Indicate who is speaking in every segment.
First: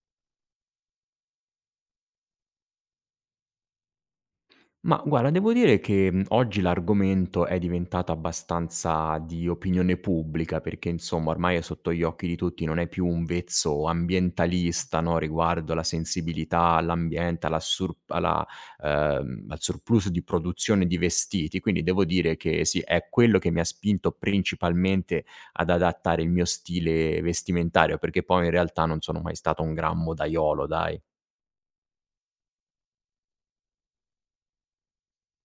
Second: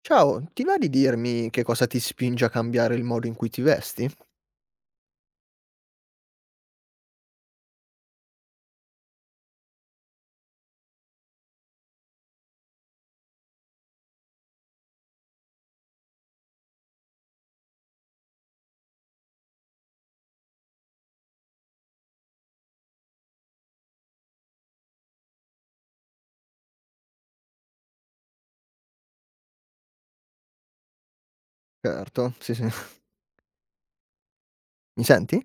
Speaker 1: Ciao, ti va di dirmi che cosa ti spinge a cambiare il modo in cui ti vesti?
Speaker 2: Ma guarda, devo dire che, oggi l'argomento è diventato abbastanza di opinione pubblica, perché insomma ormai è sotto gli occhi di tutti, non è più un vezzo ambientalista, no, riguardo alla sensibilità all'ambiente, alla sur alla al surplus di produzione di vestiti. Quindi devo dire che sì, è quello che mi ha spinto principalmente ad adattare il mio stile vestimentario, perché poi in realtà non sono mai stato un gran modaiolo, dai.
Speaker 1: Certo, sì, sì. Mi senti?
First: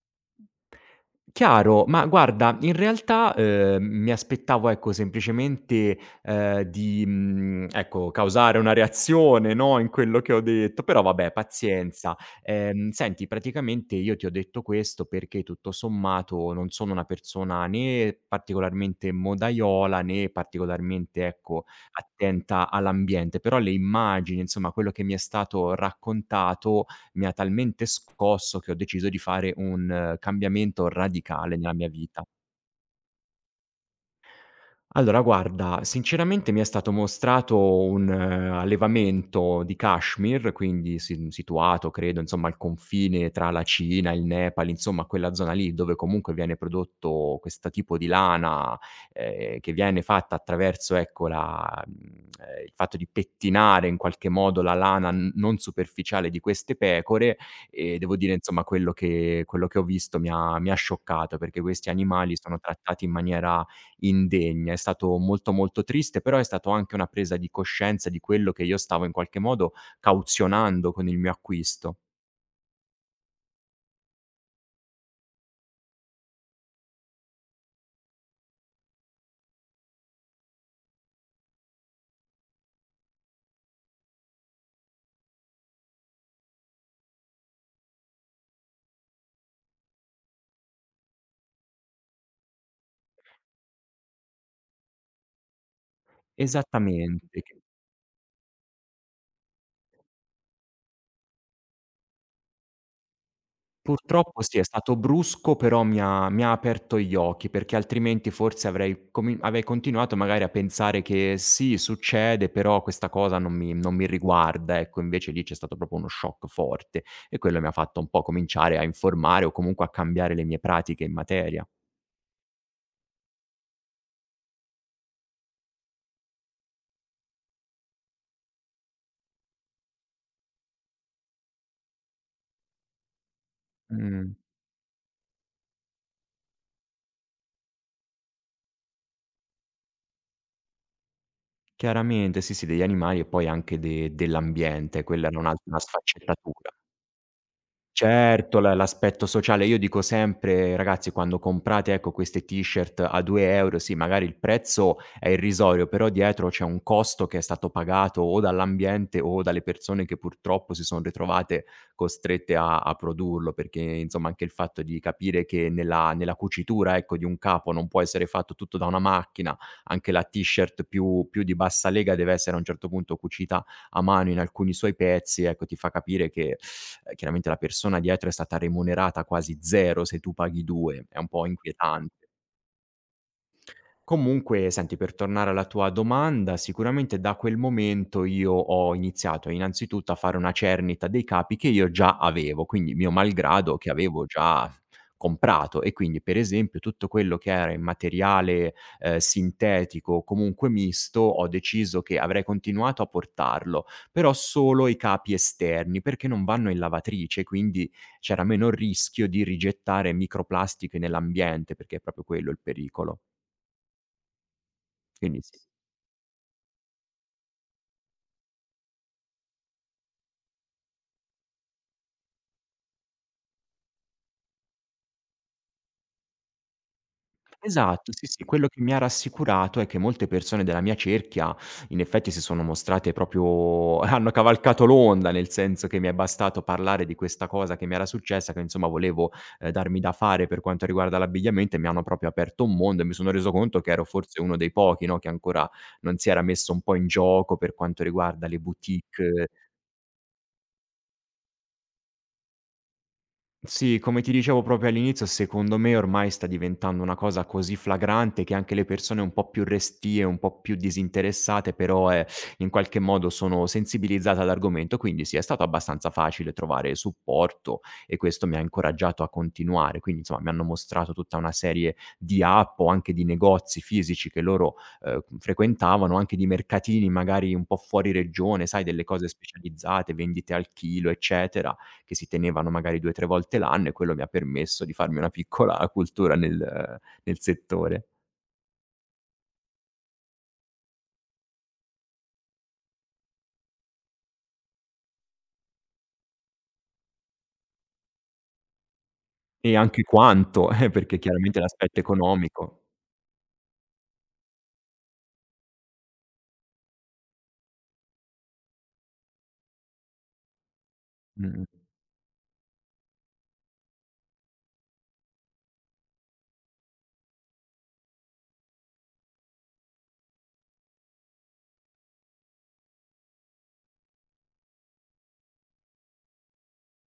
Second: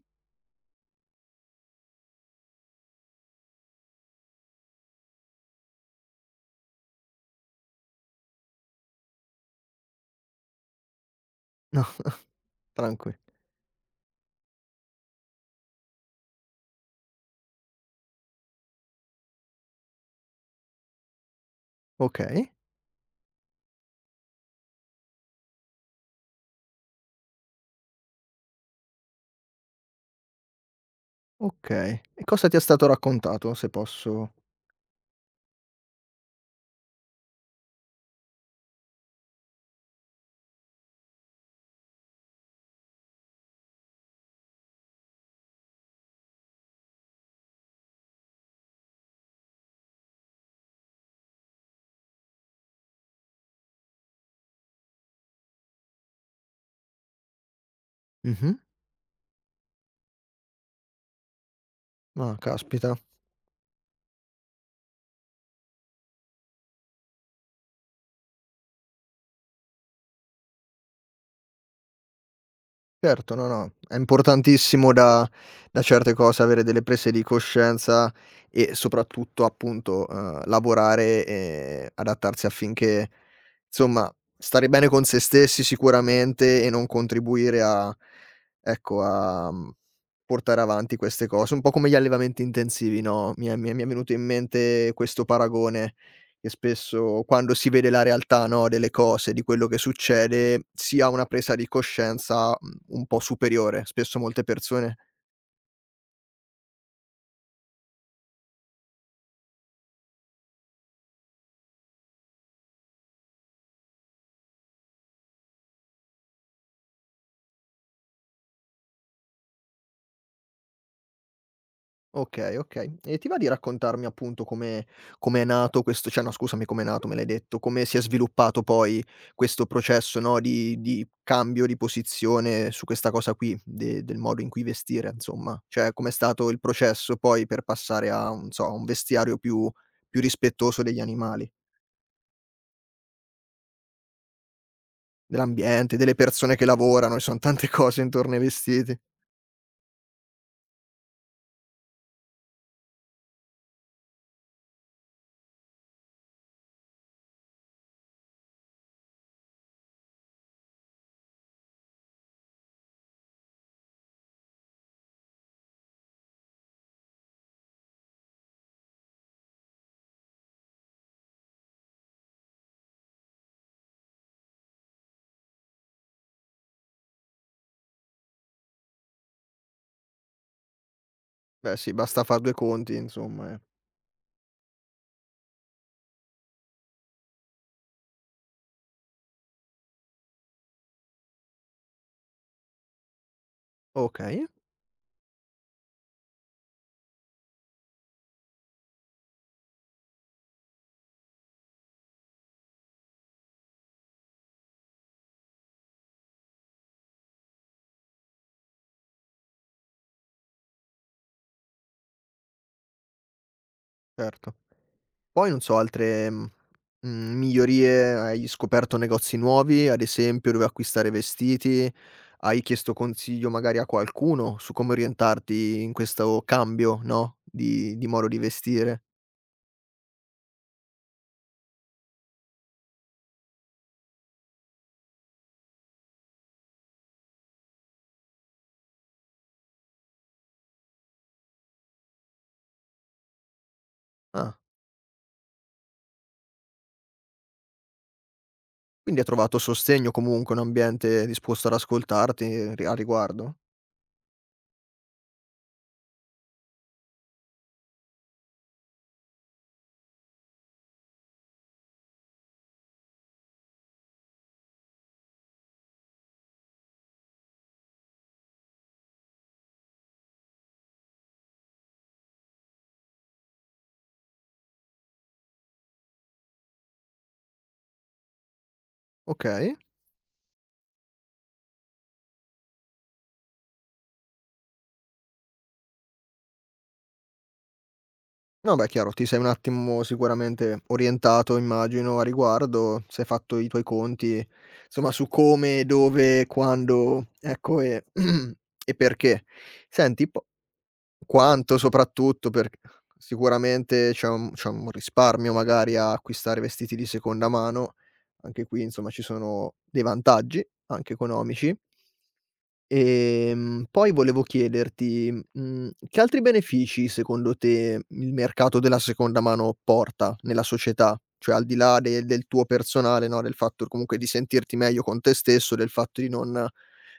Speaker 2: Chiaro, ma guarda, in realtà, mi aspettavo, ecco, semplicemente, ecco, causare una reazione, no, in quello che ho detto, però vabbè,
Speaker 1: No,
Speaker 2: pazienza.
Speaker 1: tranqui,
Speaker 2: Senti, praticamente io ti ho detto questo perché, tutto sommato, non sono una persona né particolarmente modaiola, né particolarmente, ecco,
Speaker 1: okay,
Speaker 2: attenta all'ambiente, però le immagini, insomma, quello che mi è stato raccontato mi ha talmente scosso che ho deciso di fare un cambiamento radicale nella mia
Speaker 1: okay. E
Speaker 2: vita.
Speaker 1: cosa ti è stato raccontato, se posso.
Speaker 2: Allora guarda, sinceramente mi è stato mostrato un allevamento di Kashmir, quindi si situato credo, insomma, al confine tra la Cina, il Nepal, insomma quella zona lì dove comunque viene prodotto questo tipo di lana, che viene fatta attraverso, ecco, il fatto di pettinare in qualche modo la lana n non superficiale di queste pecore, e devo dire
Speaker 1: Mh-mh.
Speaker 2: insomma quello che ho visto mi ha scioccato, perché questi animali
Speaker 1: Ah,
Speaker 2: sono
Speaker 1: caspita.
Speaker 2: trattati in maniera indegna. È stato molto, molto triste, però è stato anche una presa di coscienza di quello che io stavo in qualche modo cauzionando con il mio acquisto.
Speaker 1: Certo, no, no, è importantissimo da certe cose avere delle prese di coscienza e soprattutto appunto, lavorare e adattarsi affinché, insomma, stare bene con se stessi sicuramente e non contribuire a ecco, portare avanti queste cose. Un po' come gli allevamenti intensivi, no, mi è venuto in mente questo paragone che spesso
Speaker 2: Esattamente,
Speaker 1: quando
Speaker 2: che
Speaker 1: si vede la realtà, no, delle cose, di quello che succede, si ha una presa di coscienza un po' superiore, spesso
Speaker 2: purtroppo
Speaker 1: molte
Speaker 2: sì, è stato
Speaker 1: persone.
Speaker 2: brusco, però mi ha aperto gli occhi, perché altrimenti forse avrei continuato magari a pensare che: "Sì, succede, però questa cosa non mi riguarda", ecco. Invece lì c'è stato proprio uno shock forte e quello mi ha fatto un po' cominciare a informare o comunque a cambiare le mie pratiche in materia.
Speaker 1: Okay, okay. E ti va di raccontarmi appunto come è nato questo, cioè no scusami, come è nato me l'hai detto, come si è sviluppato poi questo processo, no, di cambio di posizione su questa cosa qui, de del
Speaker 2: Mh.
Speaker 1: modo in cui vestire insomma. Cioè com'è stato il processo poi per passare a, non so, a un vestiario più rispettoso degli animali,
Speaker 2: Chiaramente, sì, sì, degli animali e poi anche de dell'ambiente, quella era un'altra
Speaker 1: dell'ambiente, delle persone che
Speaker 2: sfaccettatura.
Speaker 1: lavorano, e son tante cose intorno ai
Speaker 2: Certo, la
Speaker 1: vestiti.
Speaker 2: l'aspetto sociale. Io dico sempre: "Ragazzi, quando comprate, ecco, queste t-shirt a 2 €, sì, magari il prezzo è irrisorio, però dietro c'è un costo che è stato pagato o dall'ambiente o dalle persone che purtroppo si son ritrovate costrette a produrlo." Perché, insomma, anche il fatto di capire che nella cucitura, ecco, di un capo non può essere fatto tutto da una macchina, anche la t-shirt più di bassa lega deve essere a un certo punto cucita a mano in alcuni suoi pezzi, ecco, ti fa capire che chiaramente la persona dietro è stata remunerata quasi 0 se tu paghi 2, è un po'
Speaker 1: Beh sì, basta
Speaker 2: inquietante.
Speaker 1: far 2 conti insomma, eh.
Speaker 2: Comunque, senti, per tornare alla tua domanda, sicuramente da quel momento io ho iniziato innanzitutto a fare una cernita dei capi che io già avevo, quindi mio malgrado che avevo
Speaker 1: Okay,
Speaker 2: già comprato e quindi per esempio tutto quello che era in materiale sintetico o comunque misto ho deciso che avrei continuato a portarlo, però solo i capi esterni perché non vanno in lavatrice, quindi c'era meno il rischio di rigettare microplastiche nell'ambiente perché è proprio quello il pericolo.
Speaker 1: certo.
Speaker 2: Quindi
Speaker 1: Poi
Speaker 2: sì.
Speaker 1: non so altre, migliorie, hai scoperto negozi nuovi, ad esempio, dove acquistare vestiti? Hai chiesto consiglio magari a qualcuno su come orientarti in questo cambio, no, di
Speaker 2: Esatto, sì,
Speaker 1: modo di
Speaker 2: sì, quello che mi ha
Speaker 1: vestire?
Speaker 2: rassicurato è che molte persone della mia cerchia in effetti si sono mostrate proprio hanno cavalcato l'onda, nel senso che mi è bastato parlare di questa cosa che mi era successa, che insomma volevo, darmi da fare per quanto riguarda l'abbigliamento e mi hanno proprio aperto un mondo e mi sono reso conto che ero forse
Speaker 1: Ah,
Speaker 2: uno dei pochi, no, che ancora non si era messo un po' in gioco per quanto riguarda le
Speaker 1: quindi hai
Speaker 2: boutique.
Speaker 1: trovato sostegno comunque, un ambiente disposto ad ascoltarti ri a riguardo.
Speaker 2: Sì, come ti dicevo proprio all'inizio, secondo me ormai sta diventando una cosa così flagrante che anche le persone un po' più restie, un po' più disinteressate, però in qualche modo sono sensibilizzate all'argomento, quindi sì, è stato abbastanza facile trovare supporto e questo mi ha incoraggiato a continuare. Quindi, insomma, mi hanno mostrato tutta una serie di app o anche di negozi fisici che loro frequentavano, anche di mercatini magari un po' fuori regione, sai, delle cose
Speaker 1: Okay.
Speaker 2: specializzate, vendite al chilo, eccetera che si tenevano magari 2, 3 volte l'anno e quello mi ha permesso di farmi una piccola cultura nel settore.
Speaker 1: No, beh chiaro, ti sei un attimo sicuramente orientato immagino a riguardo, se hai fatto i tuoi conti, insomma su come, dove, quando, ecco, e e perché.
Speaker 2: E anche
Speaker 1: Senti po
Speaker 2: quanto, perché chiaramente
Speaker 1: quanto
Speaker 2: l'aspetto
Speaker 1: soprattutto perc
Speaker 2: economico.
Speaker 1: sicuramente c'è un risparmio magari a acquistare vestiti di seconda mano, anche qui insomma ci sono dei vantaggi, anche economici.
Speaker 2: Mh-mh.
Speaker 1: Poi volevo chiederti, che altri benefici secondo te il mercato della seconda mano porta nella società? Cioè al di là de del tuo personale, no, del fatto comunque di sentirti meglio con te stesso, del fatto di non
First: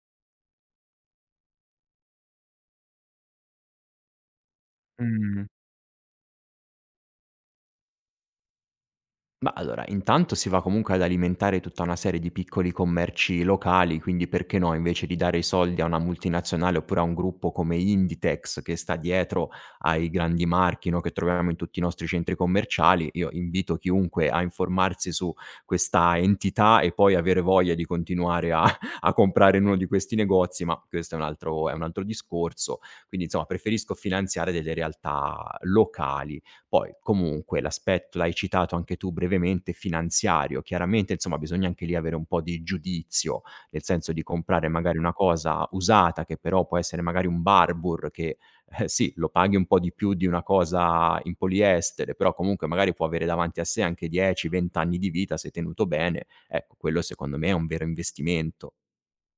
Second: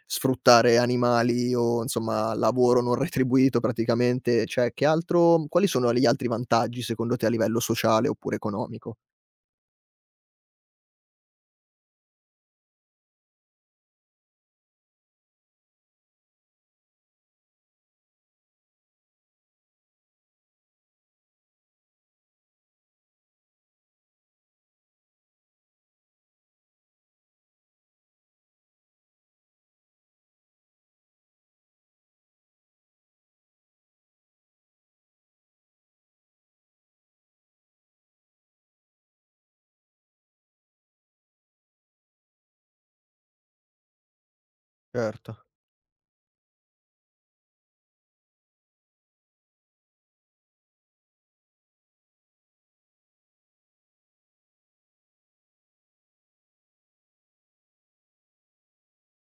Speaker 1: sfruttare animali o insomma lavoro non retribuito praticamente, cioè che altro,
Speaker 2: Mh.
Speaker 1: quali sono gli altri vantaggi secondo te a livello sociale oppure economico?
Speaker 2: Ma allora, intanto si va comunque ad alimentare tutta una serie di piccoli commerci locali, quindi perché no, invece di dare i soldi a una multinazionale oppure a un gruppo come Inditex che sta dietro ai grandi marchi no, che troviamo in tutti i nostri centri commerciali, io invito chiunque a informarsi su questa entità e poi avere voglia di continuare a, a comprare in uno di questi negozi, ma questo è un altro discorso. Quindi insomma preferisco finanziare delle realtà locali poi comunque l'aspetto, l'hai citato anche tu brevemente, finanziario, chiaramente insomma bisogna anche lì avere un po' di giudizio, nel senso di comprare magari una
Speaker 1: Certo.
Speaker 2: cosa usata che però può essere magari un Barbour che, sì, lo paghi un po' di più di una cosa in poliestere, però comunque magari può avere davanti a sé anche 10, 20 anni di vita se tenuto bene. Ecco, quello secondo me è un vero investimento.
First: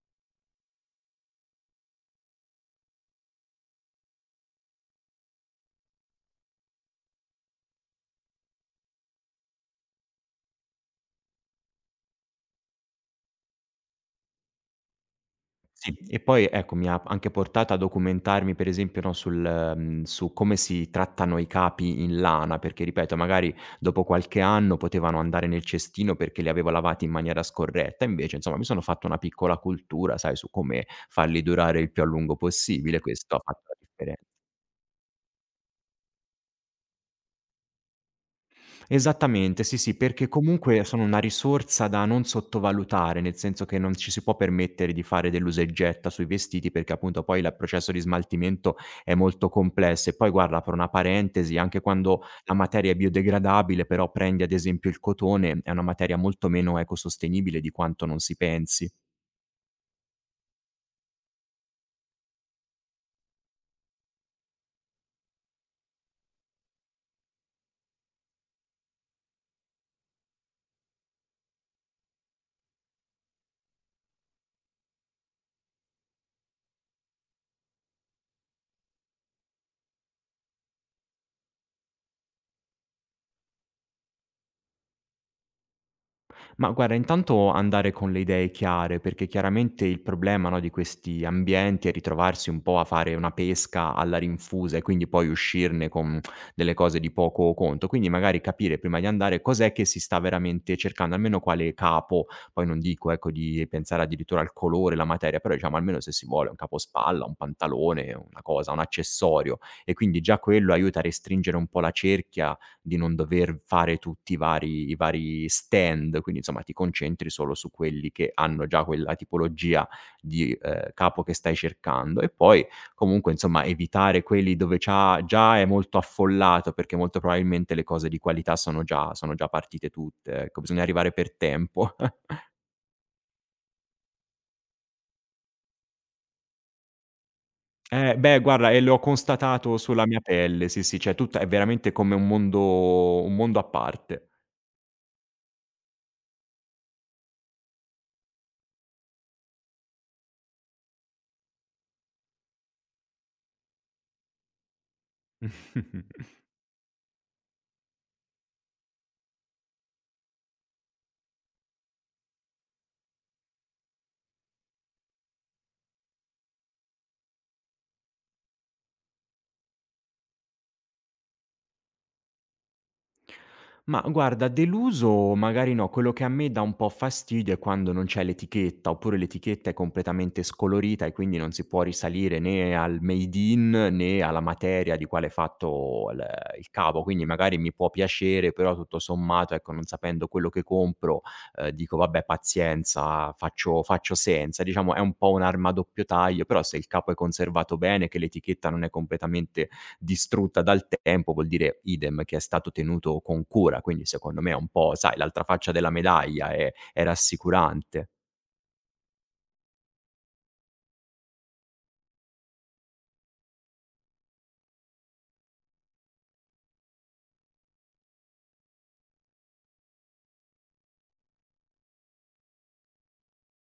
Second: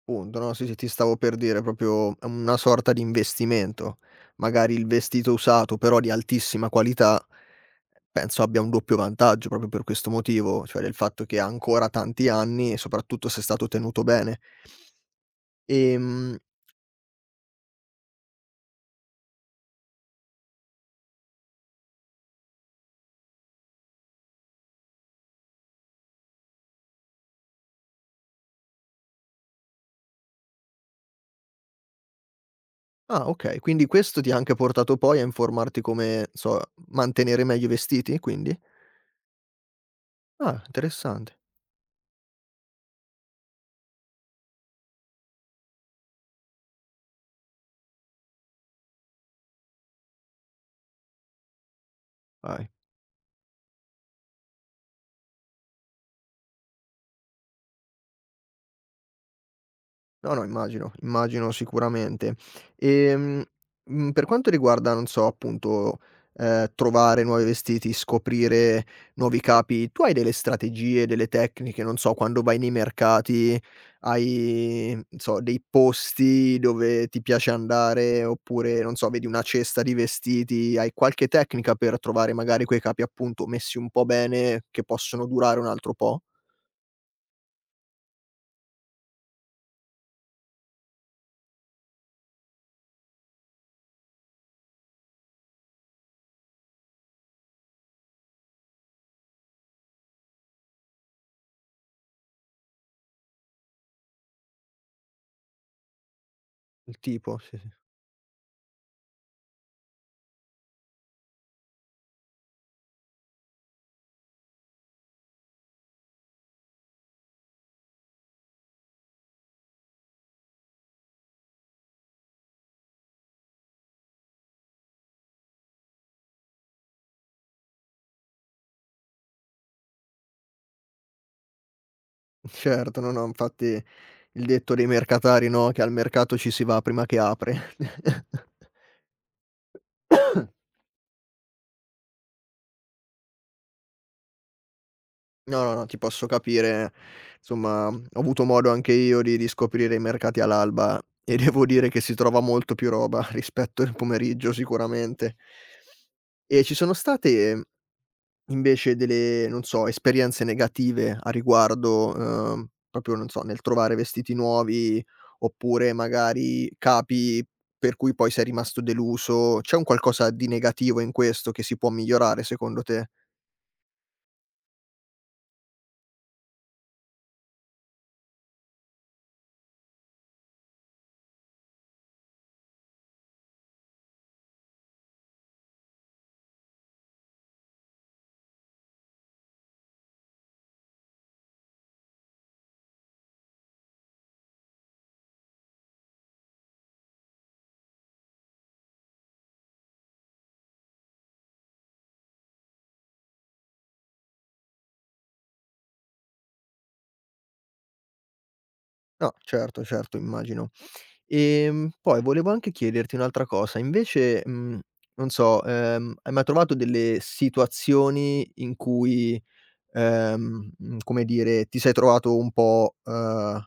Speaker 1: Punto, no, sì, sì, ti stavo per dire, proprio è una sorta di investimento. Magari il vestito usato, però di altissima qualità, penso abbia un doppio vantaggio proprio per questo motivo, cioè del fatto che ha ancora tanti anni e soprattutto se è stato tenuto bene.
Speaker 2: Sì, e
Speaker 1: Ehm,
Speaker 2: poi ecco, mi ha anche portato a documentarmi per esempio, no, sul su come si trattano i capi in lana, perché ripeto, magari dopo qualche anno potevano andare nel cestino perché li avevo lavati in maniera scorretta, invece insomma mi sono fatto una piccola cultura, sai, su come farli durare il più a lungo possibile,
Speaker 1: ah,
Speaker 2: questo ha
Speaker 1: okay,
Speaker 2: fatto la
Speaker 1: quindi
Speaker 2: differen.
Speaker 1: questo ti ha anche portato poi a informarti come, non so, mantenere meglio i vestiti quindi?
Speaker 2: Esattamente, sì, sì, perché
Speaker 1: Ah,
Speaker 2: comunque sono una
Speaker 1: interessante.
Speaker 2: risorsa da non sottovalutare, nel senso che non ci si può permettere di fare dell'usa e getta sui vestiti, perché appunto poi il processo di smaltimento è molto complesso. E poi guarda, per una parentesi, anche quando la
Speaker 1: Vai.
Speaker 2: materia è biodegradabile, però prendi ad esempio il cotone, è una materia molto meno ecosostenibile di quanto non si pensi.
Speaker 1: No, no, immagino, immagino sicuramente. Ehm, per quanto riguarda, non so, appunto, trovare nuovi vestiti, scoprire nuovi capi, tu hai delle strategie, delle tecniche, non so, quando vai nei mercati hai, non so, dei posti dove ti piace andare oppure, non so, vedi una cesta di vestiti, hai qualche tecnica per trovare magari quei capi, appunto, messi un po' bene che possono durare un altro po'?
Speaker 2: Ma guarda, intanto andare con le idee chiare, perché chiaramente il problema, no, di questi ambienti è ritrovarsi un po' a fare una pesca alla rinfusa e quindi poi uscirne con delle cose di poco conto. Quindi magari capire prima di andare cos'è che si sta veramente cercando, almeno quale capo, poi non dico ecco di pensare addirittura al colore, la materia, però diciamo almeno se si vuole un
Speaker 1: Il
Speaker 2: capospalla, un
Speaker 1: tipo, sì, sì.
Speaker 2: pantalone, una cosa, un accessorio e quindi già quello aiuta a restringere un po' la cerchia di non dover fare tutti i vari stand, quindi insomma ti concentri solo su quelli che hanno già quella tipologia di capo che stai cercando. E poi comunque insomma evitare quelli dove c'ha già è molto affollato, perché molto probabilmente le cose di qualità sono già partite tutte, ecco. Bisogna arrivare per tempo.
Speaker 1: Certo, no, no, infatti il detto dei mercatari, no, che al mercato ci si va prima che apre.
Speaker 2: Beh guarda, e l'ho constatato sulla mia pelle, sì, sì, cioè tutta è veramente come un mondo a parte.
Speaker 1: No, no, no, ti posso capire. Insomma, ho avuto modo anche io di scoprire i mercati all'alba e devo dire che si trova molto più roba rispetto al pomeriggio sicuramente. E ci sono state invece delle, non so, esperienze negative a riguardo, proprio, non so, nel trovare vestiti nuovi, oppure magari capi per cui poi sei rimasto deluso. C'è un qualcosa di negativo in questo che si può migliorare secondo te?
Speaker 2: Ma guarda, deluso magari no, quello che a me dà un po' fastidio è quando non c'è l'etichetta, oppure l'etichetta è completamente scolorita e quindi non si può risalire né al made in né alla materia di quale è fatto il capo. Quindi magari mi può piacere, però tutto sommato, ecco, non sapendo quello che compro, dico vabbè, pazienza, faccio senza. Diciamo, è un po' un'arma a doppio taglio, però se il capo è conservato bene, che l'etichetta non è completamente distrutta dal tempo, vuol dire idem che è stato tenuto con cura, quindi secondo me è un po', sai, l'altra faccia della medaglia, è rassicurante.
Speaker 1: No, certo, certo, immagino. Poi volevo anche chiederti un'altra cosa, invece, non so, hai mai trovato delle situazioni in cui, come dire, ti sei trovato un po',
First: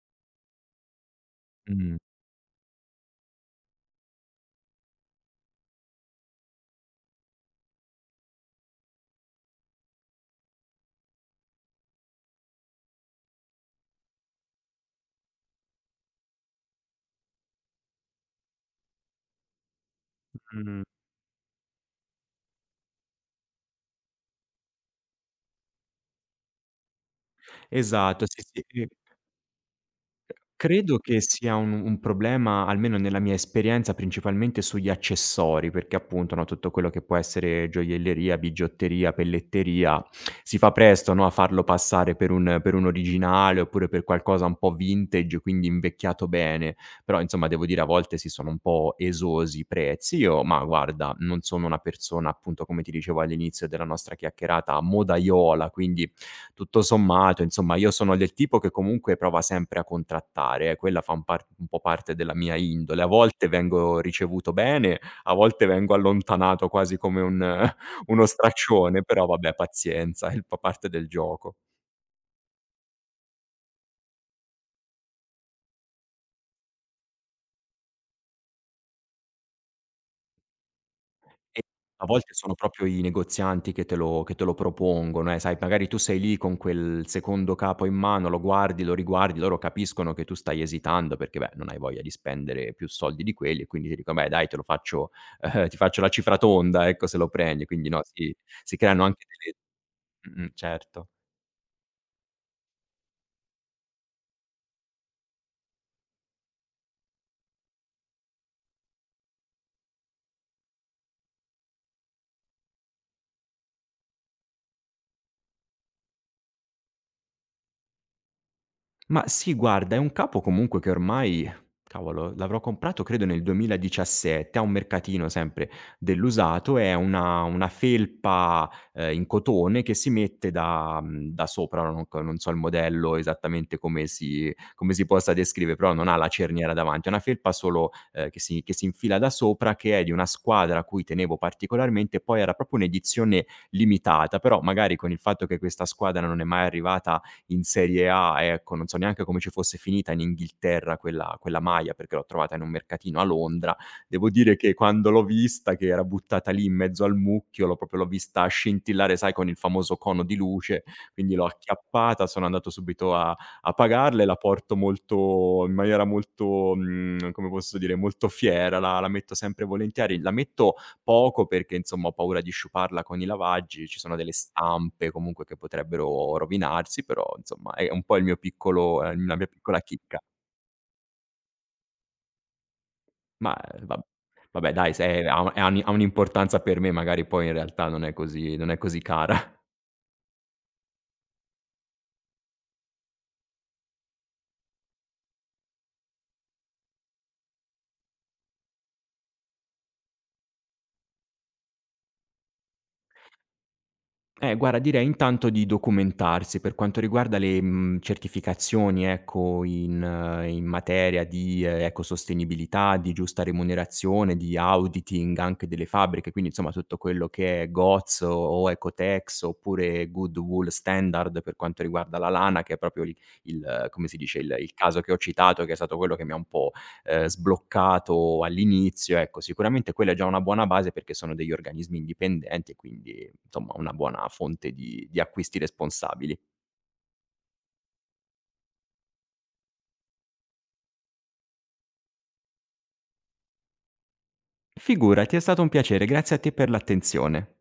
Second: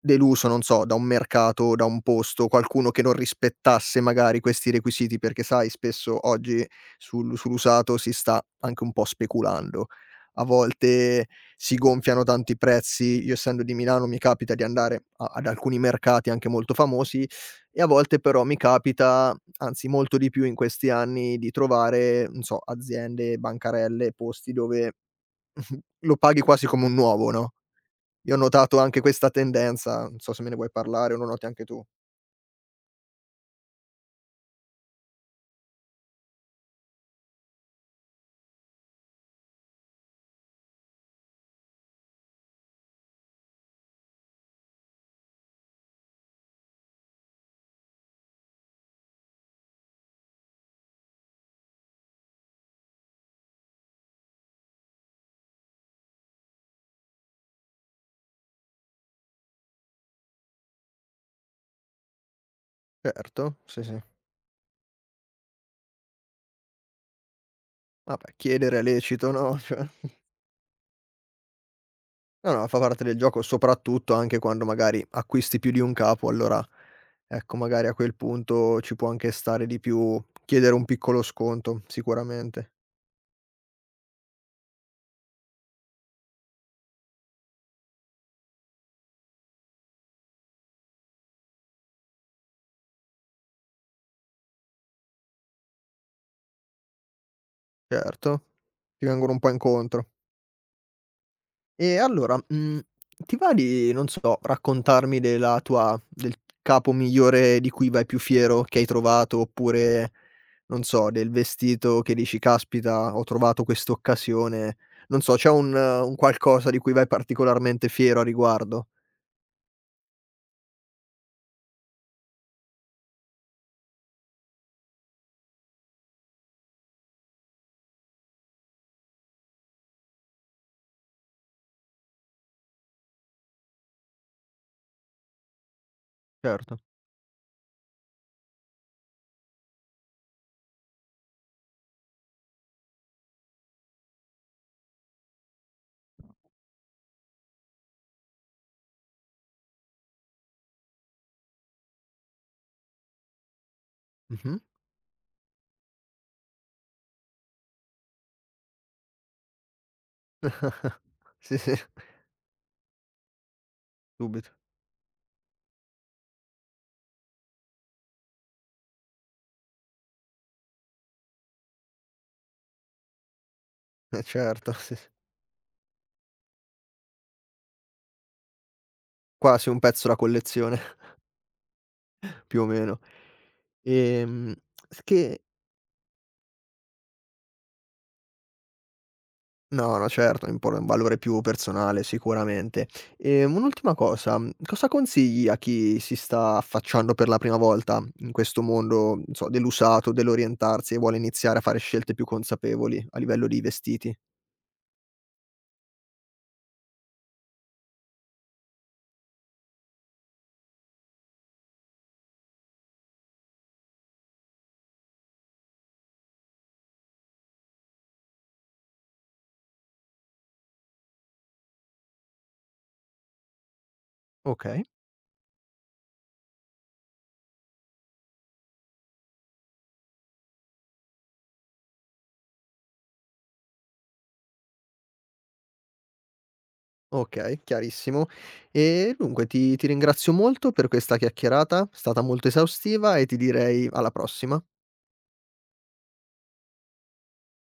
Speaker 1: deluso, non so, da un mercato, da
Speaker 2: Mh,
Speaker 1: un posto, qualcuno che non rispettasse magari questi requisiti, perché sai spesso oggi sull'usato si sta anche un po' speculando. A volte si gonfiano tanto i prezzi, io essendo di Milano mi capita di andare a ad alcuni mercati anche molto famosi e a volte però mi capita, anzi molto di più in
Speaker 2: mh.
Speaker 1: questi anni, di trovare, non so, aziende, bancarelle, posti dove lo paghi quasi come un nuovo, no?
Speaker 2: Esatto,
Speaker 1: Io ho
Speaker 2: sì,
Speaker 1: notato
Speaker 2: sì.
Speaker 1: anche questa tendenza, non so se me ne vuoi
Speaker 2: Credo
Speaker 1: parlare o
Speaker 2: che
Speaker 1: lo noti
Speaker 2: sia
Speaker 1: anche
Speaker 2: un
Speaker 1: tu.
Speaker 2: un problema, almeno nella mia esperienza, principalmente sugli accessori, perché appunto, no, tutto quello che può essere gioielleria, bigiotteria, pelletteria, si fa presto, no, a farlo passare per un originale, oppure per qualcosa un po' vintage, quindi invecchiato bene. Però insomma devo dire a volte sì, sono un po' esosi i prezzi. Io ma guarda, non sono una persona appunto, come ti dicevo all'inizio della nostra chiacchierata, modaiola, quindi tutto sommato, insomma, io sono del tipo che comunque prova sempre a contrattare, quella fa un po' parte della mia indole. A volte
Speaker 1: Certo, sì, sì.
Speaker 2: vengo ricevuto bene, a volte vengo allontanato quasi come un uno
Speaker 1: Vabbè, chiedere è
Speaker 2: straccione, però
Speaker 1: lecito,
Speaker 2: vabbè
Speaker 1: no, cioè no,
Speaker 2: pazienza, è il fa parte del gioco.
Speaker 1: no, fa parte del gioco, soprattutto anche quando magari acquisti più di un capo, allora ecco, magari a quel punto ci può anche stare di più chiedere un piccolo
Speaker 2: E
Speaker 1: sconto,
Speaker 2: a volte sono
Speaker 1: sicuramente.
Speaker 2: proprio i negozianti che te lo propongono, sai, magari tu sei lì con quel secondo capo in mano, lo guardi, lo riguardi, loro capiscono che tu stai esitando perché, beh, non hai voglia di spendere più soldi di quelli e quindi ti dicono: "Beh dai te lo faccio ti faccio la cifra tonda, ecco, se lo prendi." Quindi no, si
Speaker 1: Certo,
Speaker 2: si creano
Speaker 1: ti
Speaker 2: anche
Speaker 1: vengono un po'
Speaker 2: delle.
Speaker 1: incontro.
Speaker 2: Mh-mh, certo.
Speaker 1: E allora, ti va di, non so, raccontarmi del capo migliore di cui vai più fiero che hai trovato, oppure non so, del vestito che dici: "Caspita, ho trovato quest'occasione." Non so, c'è un qualcosa di cui vai particolarmente fiero a riguardo?
Speaker 2: Ma sì, guarda, è un capo comunque che ormai cavolo, l'avrò comprato credo nel 2017 a un mercatino sempre dell'usato, è una felpa, in cotone che si mette da da sopra, ora non so il modello esattamente come si possa descrivere, però non ha la cerniera
Speaker 1: Certo.
Speaker 2: davanti, è una felpa solo, che si infila da sopra, che è di una squadra a cui tenevo particolarmente, poi era proprio un'edizione limitata, però magari con il fatto che questa squadra non è mai arrivata in Serie A, ecco, non so neanche come ci fosse finita in Inghilterra quella maglia, perché l'ho trovata in un mercatino a Londra. Devo dire
Speaker 1: Mh-mh.
Speaker 2: che quando l'ho vista, che era buttata lì in mezzo al mucchio, l'ho vista scintillare, sai, con il famoso cono di luce, quindi l'ho
Speaker 1: Sì, sì,
Speaker 2: acchiappata, sono andato subito a pagarla e la
Speaker 1: subito.
Speaker 2: porto molto in maniera molto, come posso dire, molto fiera, la metto sempre volentieri, la metto poco perché insomma ho paura di sciuparla con i lavaggi, ci sono
Speaker 1: Eh
Speaker 2: delle
Speaker 1: certo, sì, sì.
Speaker 2: stampe comunque che potrebbero rovinarsi, però insomma è un po' il mio piccolo la mia
Speaker 1: Quasi un
Speaker 2: piccola
Speaker 1: pezzo da
Speaker 2: chicca.
Speaker 1: collezione, più o meno.
Speaker 2: Ma, va
Speaker 1: Ehm,
Speaker 2: vabbè dai
Speaker 1: s
Speaker 2: se
Speaker 1: che
Speaker 2: ha un'importanza per me, magari poi in realtà non è così cara.
Speaker 1: No, no, certo, è un po' un valore più personale sicuramente. Un'ultima cosa, cosa consigli a chi si sta affacciando per la prima volta in questo mondo, non so, dell'usato, dell'orientarsi e vuole iniziare a fare scelte più consapevoli a livello di vestiti?
Speaker 2: Guarda direi intanto di documentarsi per quanto riguarda le, certificazioni ecco in in materia di ecosostenibilità, di giusta remunerazione, di auditing anche delle fabbriche, quindi insomma tutto quello che è GOTS o Ecotex oppure Good Wool Standard per quanto riguarda la lana che è proprio il come si dice, il
Speaker 1: Okay,
Speaker 2: caso che ho citato che è stato quello che mi ha un po' sbloccato all'inizio, ecco, sicuramente quella è già una buona base perché sono degli organismi indipendenti e quindi, insomma, una buona fonte di acquisti responsabili.
Speaker 1: okay, chiarissimo. E dunque ti ringrazio molto per questa chiacchierata, è stata molto esaustiva e ti direi alla prossima.
Speaker 2: Figurati, è stato un piacere, grazie a te per l'attenzione.